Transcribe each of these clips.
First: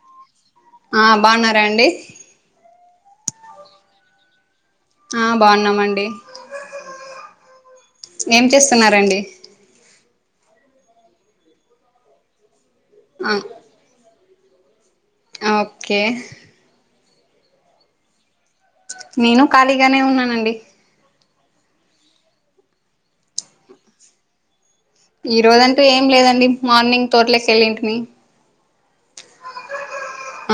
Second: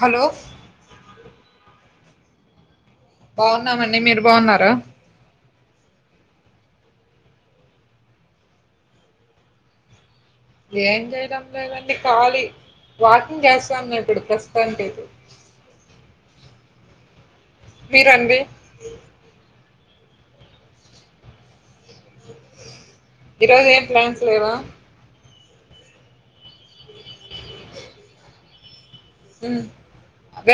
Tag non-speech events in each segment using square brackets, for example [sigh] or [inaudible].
Hello ఆ బాన్నారా అండి బాగున్నాం అండి మీరు బాగున్నార ఆ బాగున్నాం అండి ఏం చేస్తున్నారండి ఏం చేయడం లేదండి ఖాళీ ఆ వాకింగ్ చేస్తానా ఇప్పుడు ప్రస్తుతానికితే ఓకే మీరండి నేను ఖాళీగానే ఉన్నానండి ఈరోజు ఏం ప్లాన్స్ లేవా ఈ రోజంటూ ఏం లేదండి మార్నింగ్ తోట్లోకి వెళ్ళింటిమి ఉమ్మ్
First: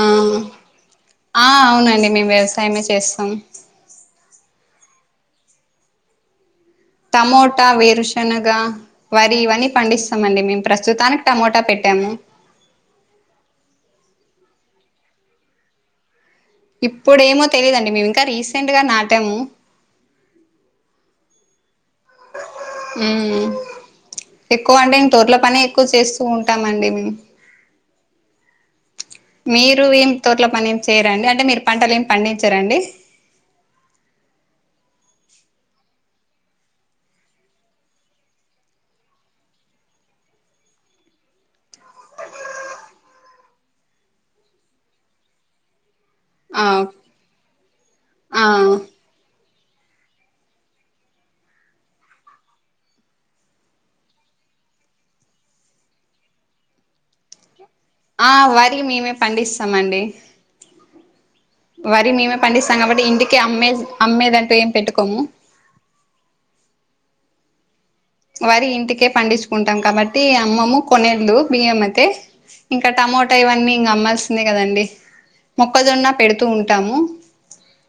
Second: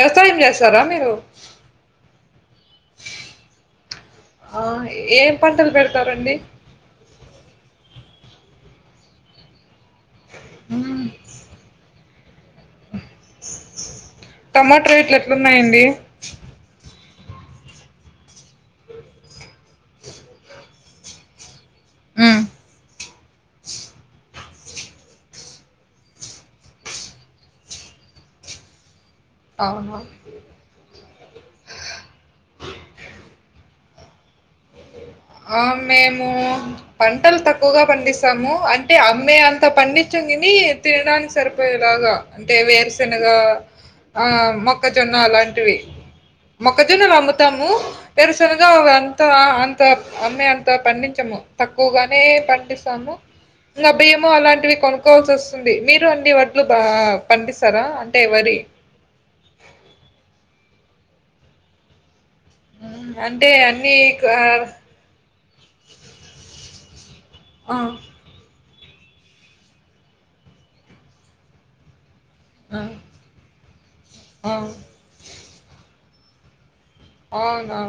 ఆ చేస్తారా మీరు ఆ అవునండి మేము వ్యవసాయమే చేస్తాం ఆ ఎం పంటలు పెడతారండి టమోటా వేరుశనగ వరి ఇవన్నీ పండిస్త మండి మేము ఉమ్ ప్రస్తుతానికి టమోటా పెట్టాము టమాట రేట్లు ఎట్లున్నాయండి ఇప్పుడేమో తెలిదండి మేము ఇంకా రీసెంట్ గా నాటాము ఉమ్మ్ ఉమ్మ్ ఎక్కువ అంటే ఇంక తోట్ల పనే ఎక్కువ చేస్తూ ఉంటాం అండి మేము మీరు అవునా ఏం తోట్లో పని ఏం చెయ్యరా అండి అంటే మీరు పంటలు ఏమి పండించర అండి ఆ మేము పంటలు తక్కువగా పండిస్తాము అంటే అమ్మే అంత పండించంగానీ తినడానికి సరిపోయేలాగా అంటే వేరుశెనగా ఆ మొక్కజొన్న అలాంటివి ఆ మొక్కజొన్నలు అమ్ముతాము ఆ వేరుశనగ ఒక అంత అ అంత అమ్మే అంతా పండించము తక్కువగానే పండిస్తాము ఇంకా భీము అలాంటివి కొనుకోవాల్సి వస్తుంది మీరు అండి వడ్లు బా పండిస్తారా ఆ వరి మేమే పండిస్తామండి వరి మేమే పండిస్తాం కాబట్టి హ్మ్. ఇంటికి అంటే అమ్మే అన్నీ క అమ్మేదంటూ ఏం పెట్టుకోము ఆ వరి ఇంటికే పండించుకుంటాం కాబట్టి అమ్మము కొనిల్లు బియ్యంమయితే ఆ! ఇంక టమోటా ఇవన్నీ ఇంగ అమ్మాల్సిందే ఆ! కద అండి మొక్కజొన్న పెడుతూ ఉంటాము అవునా!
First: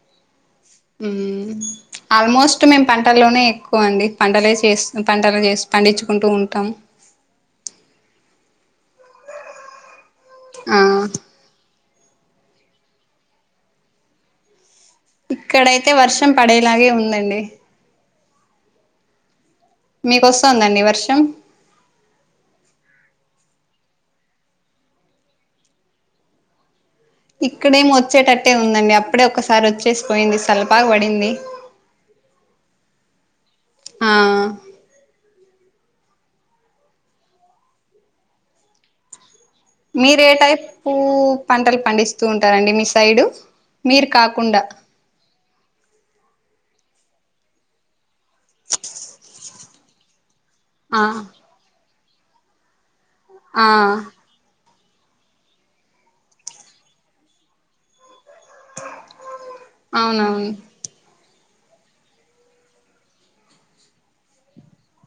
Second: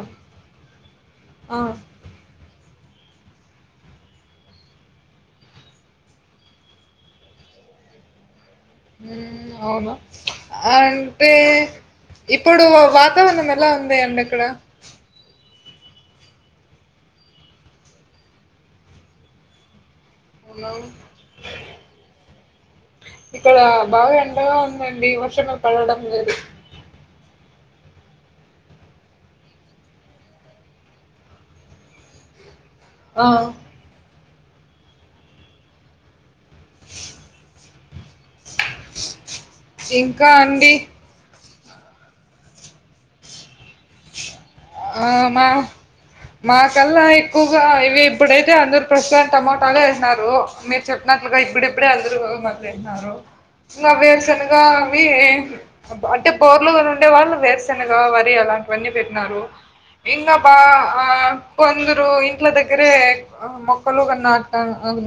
ఉమ్మ్ ఆ! ఆల్మోస్ట్ మేము పంటల్లోనే ఎక్కువ అండి పంటలే చేస్త పంటలు చేసి పండించుకుంటూ ఉంటాం ఉమ్ అవును ఆ అంటే ఇప్పుడు వాతావరణం ఎలా ఉందండి అక్కడ ఇక్కడైతే వర్షం పడేలాగే ఉందండి మీకొస్తుందండి అవున వర్షం ఇక్కడ బాగా ఎండగా ఉందండి వర్షము ఏం పడడం లేదు ఇక్కడేమి వచ్చేటట్టే ఉందండి అప్పుడే ఒకసారి వచ్చేసి పోయింది సల్పగ పడింది ఆ ఆ మీరు ఇంకా ఏ అండి టైపు పంటలు పండిస్తూ ఉంటారండి మీ సైడు మీరు కాకుండా ఆ మ మాకల్లా ఎక్కువగా ఇవి ఇప్పుడైతే అందరు ప్రస్తుతాం టమోటాలు వేసిన్నారు మీరు ఆ చెప్పినట్లుగా ఇప్పుడిప్పుడే అందరు మళ్ళీన్నారు ఆ మా వేరుసెనగ అవి అంటే బోర్లుగా ఉండే వాళ్ళు వేరుశెనగ వరి అలాంటివన్నీ పెట్టినారు ఇంకా అవునవును బా ఆ కొందరు ఇంట్ల దగ్గరే మొక్కలు కానీట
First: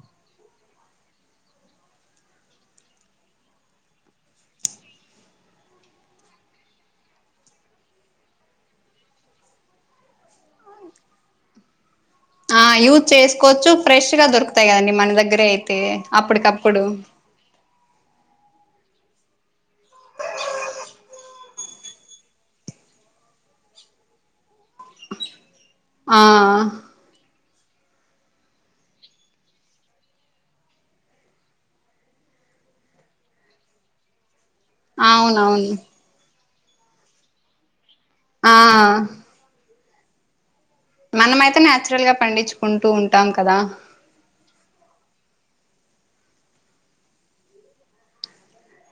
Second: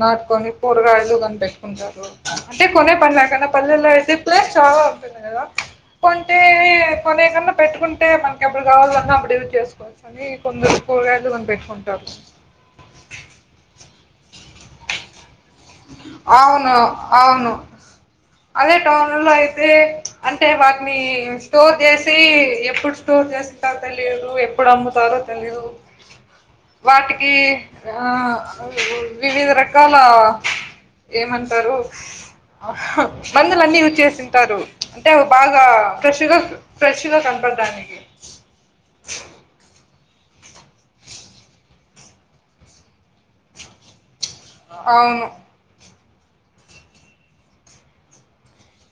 నాటుకొని కూరగాయలు గాని పేట్టుకుంటారు అంటే కొనే పనేలేకున పల్లెల్లో ఐతే ప్లేస్ చాలా ఉంటుంది కదా కొంటే కొనే కన్నా పెట్టుకుంటే మనకి ఎప్పుడు కావాలన్నా అప్పుడు చేసుకోని కొందరు కూరగాయలు కూడా పెట్టుకుంటారు ఆ యూజ్ చేసుకోచ్చు ఫ్రెష్ గా దొరుకుతాయి కదండి మన దగ్గరే అవును అప్పటికప్పుడు అవును అదే టౌన్లలో అయితే అంటే వాటిని స్టోర్ చేసి ఎప్పుడు స్టోర్ చేస్తారో ఆ తెలియదు ఎప్పుడు అమ్ముతారో తెలిదు ఆ వాటికి ఆ వివిధ రకాల ఏమంటారు ఆహ్ మందులు అన్ని వచ్చేసి ఉంటారు అంటే అవి బాగా అవునవును ఫ్రెష్గా ఫ్రెష్గా కనపడడానికి ఆ మనమైతే నచురల్ గా పండించుకుంటూ ఉంటాం కదా అవును ఆ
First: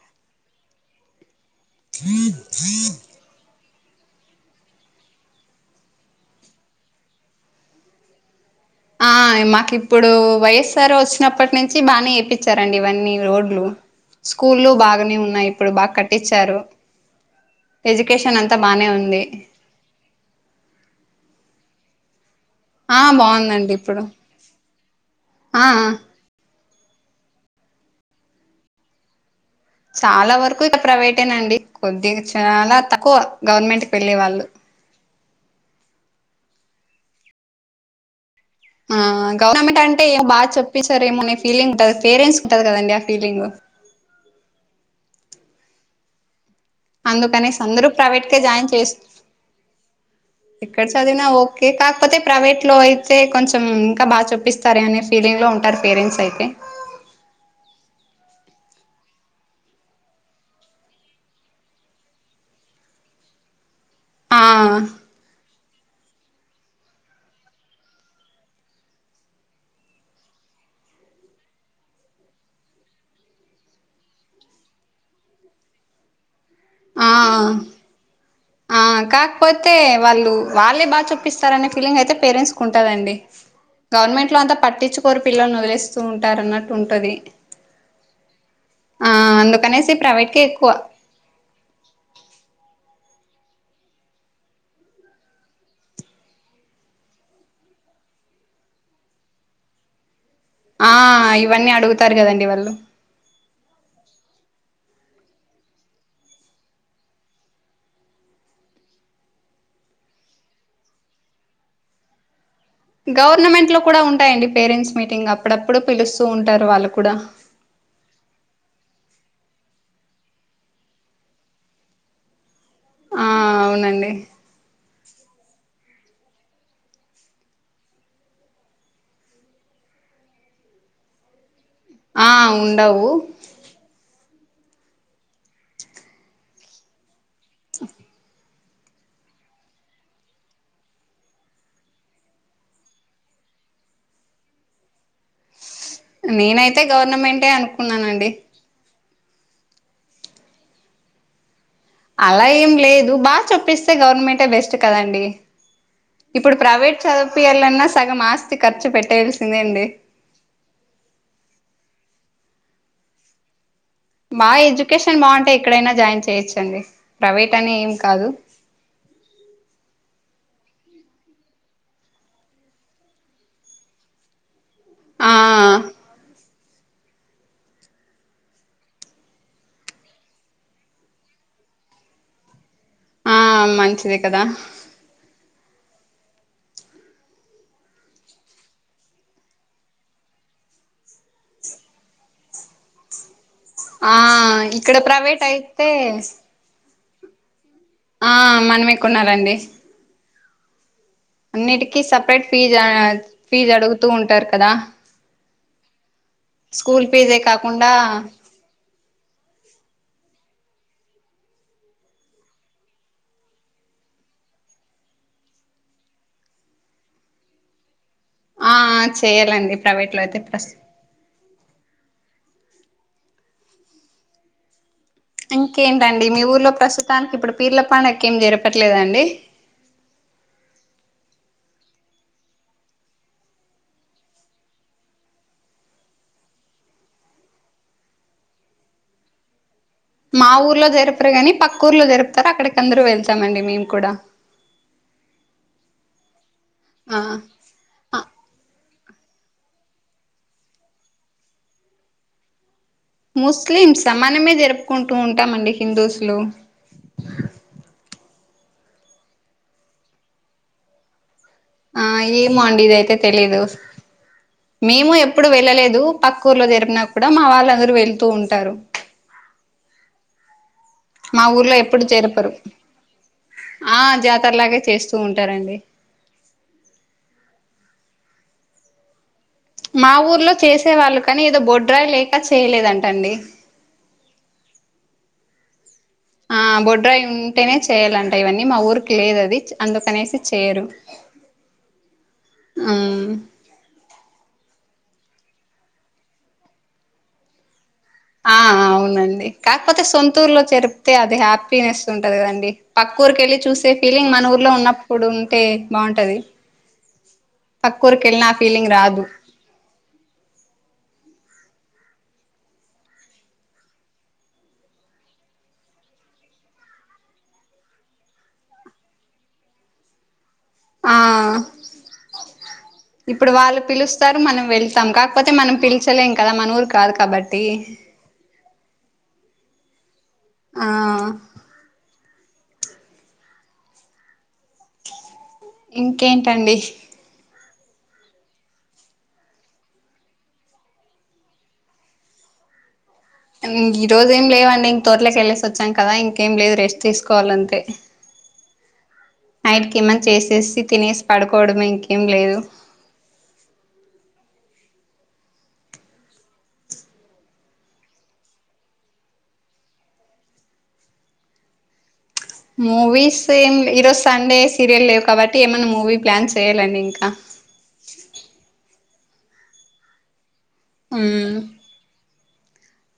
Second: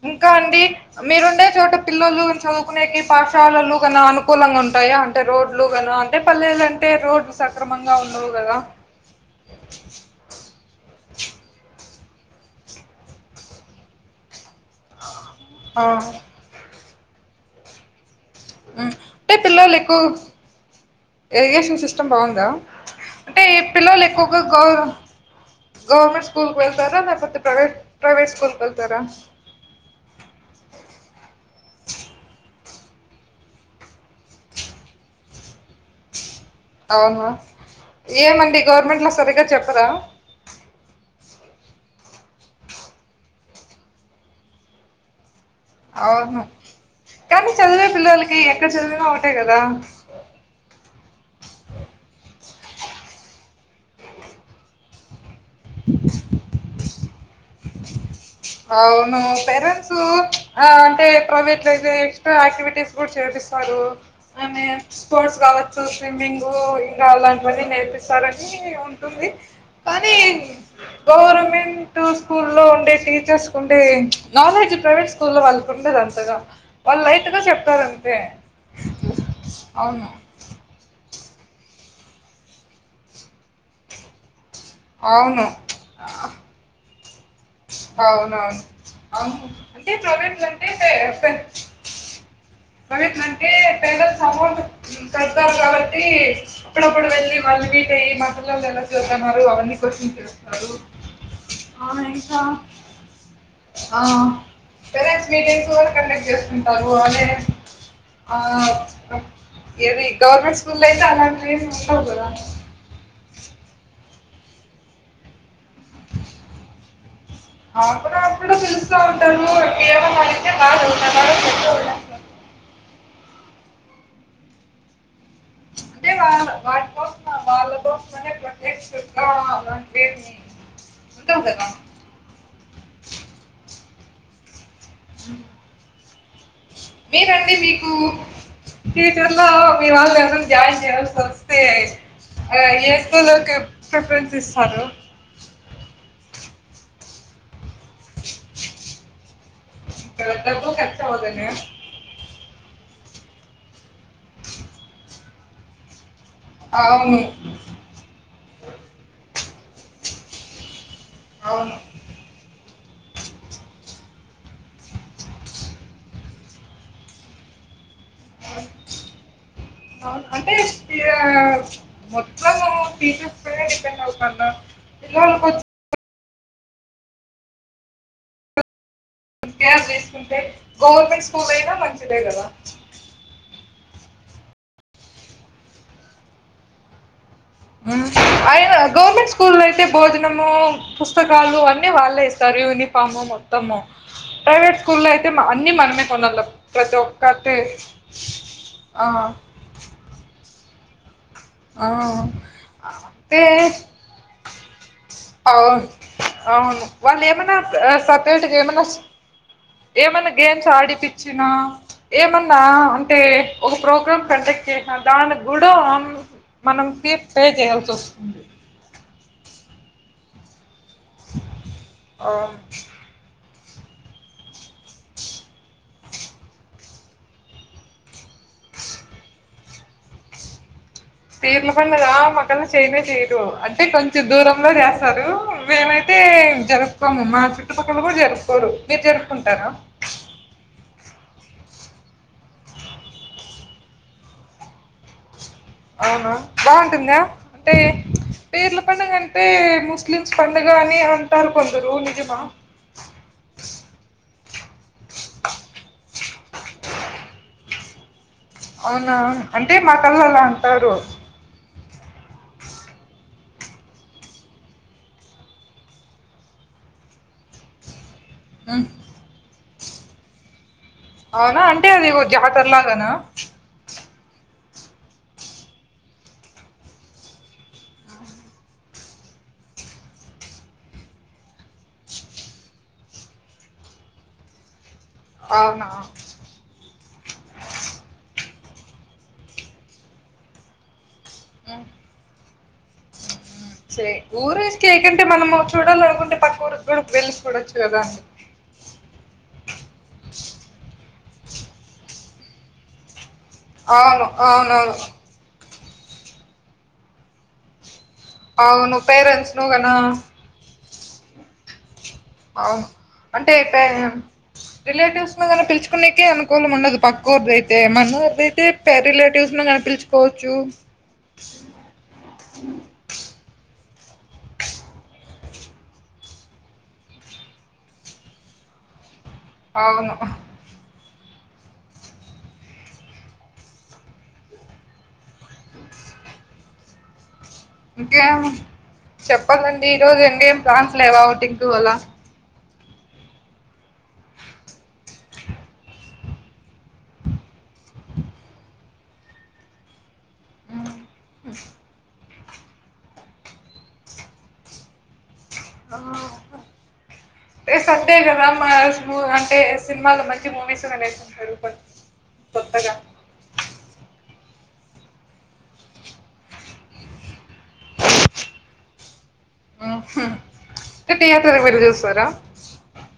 ఇంకా అండి మీరుండే చోటు పిల్లలు చదువుకునేకి పాఠశాలలు గణాలు అనుకూలంగా ఉంటాయా అంటే పల్లెలు అంటే రోడ్లు సక్రమంగా ఉండవు కదా అయ్ మాకు ఇప్పుడు వైయస్ఆర్ వచ్చినప్పటి నుంచి బాగానే వేపిచరండి ఇవన్నీ రోడ్లు స్కూలు బాగానే ఉన్నాయి ఇప్పుడు ఆ బాగా కట్టించారు ఎడ్యుకేషన్ అంతా బాగుంది అంటే పిల్లలు ఎక్కువ మంది ఉంటారు కదా ఎడ్యుకేషన్ సిస్టమ్ బాగుందా ఆ అంటే బాగుందండి ఇప్పుడు పిల్లలు ఎక్కువగా ఆ ఆ గవర్నమెంట్ స్కూళ్ల స్కూల్ వెళ్తారా లేకపోతే ప్రైవేట్ స్కూల్ కి వెళ్తారా చాలా వరకు ఇక ప్రైవేటేనాండి కొద్దిగా చాలా తక్కువ గవర్నమెంట్ కి వెళ్ళే వాళ్ళు అవునా ఏమంటె ఆ గవర్నమెంట్ అంటే ఏం బాగా చోపిస్తారేమో అనే ఫీలింగ్ ఉంటది పేరెంట్స్ కి ఉంటది కదండి ఆ ఫీలింగ్ అవును కానీ అందుకనేసి చదివే అందరూ ప్రైవేట్ పిల్లలకి కే ఎక్కడ జాయిన్ చేస్ చదివిన ఒకటే కదా ఎక్కడ చదివినా ఓకే కాకపోతే ప్రైవేట్ లో అయితే కొంచెం ఇంకా బాగ చేపిస్తారు అనేసి అనే ఫీలింగ్ లో ఉంటారు పేరెంట్స్ అయితే అవును పేరెంట్స్ ఆ అంటే ప్రైవేట్ లో అయితే ఎక్స్ట్రా ఆక్టివిటీస్ కుడా చేపిస్తాడు ఆ రమేష్ స్పోర్ట్స్ కావచ్చు స్విమ్మింగ్ ఇంకా అలాంటివన్నీ నేర్పిస్తారని ఉంటుంది కానీ గవర్నమెంట్ స్కూల్ లో ఉండే చూసుకుంటే ఏం నాలెడ్జ్ ప్రైవేట్ స్కూల్ లో వాళ్ళకు ఉండది అంతగా వాళ్ళు ఆ లైట్ గా చెప్తారు అంతే ఆ కాకపోతే అవును వాళ్ళు వాళ్ళే బాగా చెప్పిస్తారనే ఫీలింగ్ అయితే పేరెంట్స్ కు ఉంటదండి గవర్నమెంట్ లో అంత పట్టిచుకోరు అవును పిల్లలనొదిలేస్తూ ఉంటారన్నట్టు ఉంటది అవునవున్ ఆ అవును అంటే అందుకనేసి ప్రైవేట్ కే ప్రొవేట్ లంటే ఎక్కువ ఫె ఫె ప్రవేట్ లంటే ఫె ఉ కడతాం కాబట్టి అప్పుడప్పుడు వెళ్ళి వాళ్ళు మీట్ అయ్యి మాపిల్లోళ్ ఎలా చవుతన్నారు అవన్నీ కోశన్స్ ఆ ఇవన్నీ అడుగుతారు గదండి వాళ్ళు ఆ పేరెంట్స్ మీటింగ్స్ కూడా కండక్ట్ చేస్తుంటారు వాళ్ళే ఆ అప్ ఏది గవర్నమెంట్ స్కూల్ దయితే అలాంటివేం ఉండవు గదా గవర్నమెంట్ లో కూడా ఉంటాయండి పేరెంట్స్ మీటింగ్ అప్పుడప్పుడు పిలుస్తూ ఉంటారు వాళ్ళు కూడా ఆప్పుడప్పుడు పిలుస్త ఉంటరు ఏమన్నా అడిగితే బ చదువుతన్నారు పెద్దోల్ ఆ అవునండి అంటే వాల్ వాట్ కోసమా వాళ్ళ కోసం [unintelligible] ఉంటవ్ గదా ఆ ఉండవు మీరండి మీకు ఫ్యూచర్లో మీవాళ్ళు ఎవరన్న జాయిన్ చెయ్యాల్సి ఒస్తే అ ఏ స్కూల్ కి ప్రిఫరెన్స్ ఇస్తారు నేనైతే గవర్నమెంటే అనుకున్నానండి అ డబ్బు ఖర్చువ్వదనా అలా ఏం లేదు బా చెప్పిస్తే గవర్నమెంటే బెస్ట్ కదండి ఇప్పుడు ప్రైవేట్ అవును చదుపియాలన్నా సగం ఆస్తి ఖర్చు పెట్టేయలసిందే ఎండి అవును మా ఎడ్యుకేషన్ బావుంటే ఎక్కడైనా జాయిన్ చేయొచ్చండి ప్రైవేట్ అనేం కాదు అన్ అవును అంటే స్టియా మొత్తము టీచర్స్ పైనే డిపెండ్ అవుతాన్న ఆ పిల్లలు కొచ్ కేర్ తీసుకుంటే గవర్నమెంట్ స్కూల్ అయినా మంచిదే గదా ఆ మంచిదే కదా ఉం అయన గవర్నమెంట్ స్కూల్లోయితే భోజనము పుస్తకాలు అన్నీ వాళ్ళే ఇస్తారు యూనిఫాము మొత్ త్తము ఆ ప్రైవేట్ ఇక్కడ స్కూల్ లో అయితే ప్రైవేట్ మ అన్ని మనమే కొనాల ప్రతి ఒక్కతే ఆ మనమే కొనాలండి ఆ అన్నిటికిీ సపరేట్ ఫీజా ఫీజ్ అడుగుతూ ఉంటారు కదా అవున్ అవును స్కూల్ ఫీజే వాళ్లేమన్నా కాకుండా అ సెపరేటగ ఏమనస్ ఏమన్న గేమ్స్ ఆడిపిచ్చినా ఏమన్నా అంటే ఒక ప్రోగ్రామ్ కండక్ట్ చేసాన్ దాని గ్గూడాం మనం ఫీర్ పే జేయాల్స్ ఒస్తుంది ఆ చేయలండి ప్రైవేట్ లో అయితే ప్రస్ అమ్ ఇంకేంటండి మీ ఊర్లో ప్రస్తుతానికిప్పుడు పీర్ల పండక్కేం జరపట్లేదా అండి పీర్ల పండగా మాకల్ల చేయనే చేయరు అంటే కొంచెం దూరంలో చేస్తారు మేమైత్ తే జరుపుకోము మా చుట్టుపక్కల గూడ్ జరుపుకోరు మీర్ జరుపుకుంటారా మా ఊర్లో జరుపరు గాని పక్కూర్లో జరుపుతారు అక్కడి కందరూ వెళ్తామండి మేము కూడా అవునా బావుంటుందా ఆ టే ఆ పీర్ల పండగంటే ముస్లిమ్స్ పండుగ అని అంటారు కొందరు నిజమా ముస్లిమ్స్ సమానమే జరుపుకుంటూ ఉంటామండి హిందూస్లు అవునా అంటే మాకల్ల అంటారు ఆ ఏమో అండి ఇది అయితే తెలీదు మేము ఎప్పుడు వెళ్ళలేదు పక్క్క ఊర్లో జరిపినా కూడా మా వాళ్ళు అందరూ వెళ్తూ ఉంటారు ఉమ్. మా అవునా ఊర్లో అంటే ఎప్పుడు అది ఓ జెరపరు జాతరలాగానా ఆ జాతరలాగే చేస్తూ ఉంటారండి మా ఊర్లో చేసే వాళ్ళు కానీ ఏదో బొడ్రాయి లేక చేయలేదంటండి అవునా ఆ బొడ్రాయి ఉంటేనే చేయ్యాలంట ఇవన్నీ మా ఊరికి లేదు అది అందుకనేసి చేయరు హు అ సరే ఊరు వేసుక ఏకంటే మనము చూడాలనుకుంటే పక్క ఊరు కు వెళ్ళి చూడచ్చు కదా ఆ అవునండి కాకపోతే సొంతూర్లో చెరిపితే అది హ్యాపీనెస్ ఉంటది కదండి పక్క ఊరికెళ్ళి చూసే అవును ఫీలింగ్ మన ఊర్లో అవునవును ఉన్నప్పుడు ఉంటే బాగుంటది పక్కూరికి వెళ్ళిన ఆ ఫీలింగ్ అవును రాదు పేరెంట్స్ నువ్వు గదా ఆ అంటే పే రిలేటివ్స్ మీద పిలుచకునేకే అనుకూలం ఉండదు పక్కవురిదయితే మనవారిదైతే పే రిలేటివ్స్ ను నా పిలుచుకోవచ్చు ఆ ఇప్పుడు వాళ్ళు పిలుస్తారు మనం వెళ్తాం కాకపోతే మనం పిలిచలేం కదా మన ఊరు కాదు కాబట్టి అవును ఆ ఇంకేంటండి ఇంకేం చెప్పాలండి ఈ రోజు ఇంకేం ప్లాన్స్ లేవా ఓటింగ్ పోవాళ్ళా ఈ రోజు ఏం లేవండి తోటలోకి వెళ్ళేసి వచ్చాం కదా ఇంకేం లేదు రెస్ట్ తీసుకోవాలి అంతే నైట్ కి ఏమన్నా చేసేసి తినేసి పడుకోవడమే ఇంకేం లేదు అవు [inaudible] రేపు సండే కదా మాస్ అంటే సినిమాలో మంచి మూవీస్ వేస్తారు మూవీస్ ఏం ఈరోజు సండే సీరియల్ లేవు కాబట్టి ఏమైన్నా మూవీ ప్లాన్ చేయ్యాలండి ఇంకా ట్టే యాత్ర మ్మ్ దగ వెళ చూస్తారా [unintelligible]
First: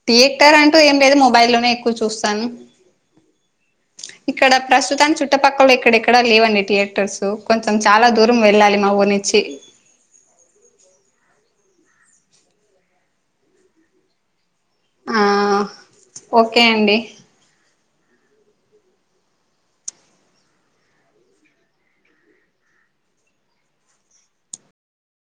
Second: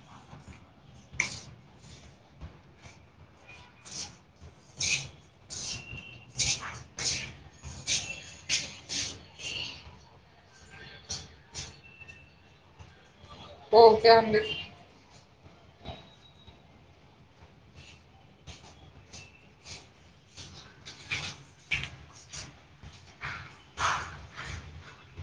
థియేటర్ అంటూ ఏం లేదు మొబైల్లోనే ఎక్కువ చూస్తాను ఇక్కడ ప్రస్తుతానికి చుట్టుపక్కల ఎక్కడెక్కడా లేవండి థియేటర్స్ కొంచెం చాలా దూరం వెళ్ళాలి మా ఊరినుంచి ఓకే అండి ఆ ఓకే అండి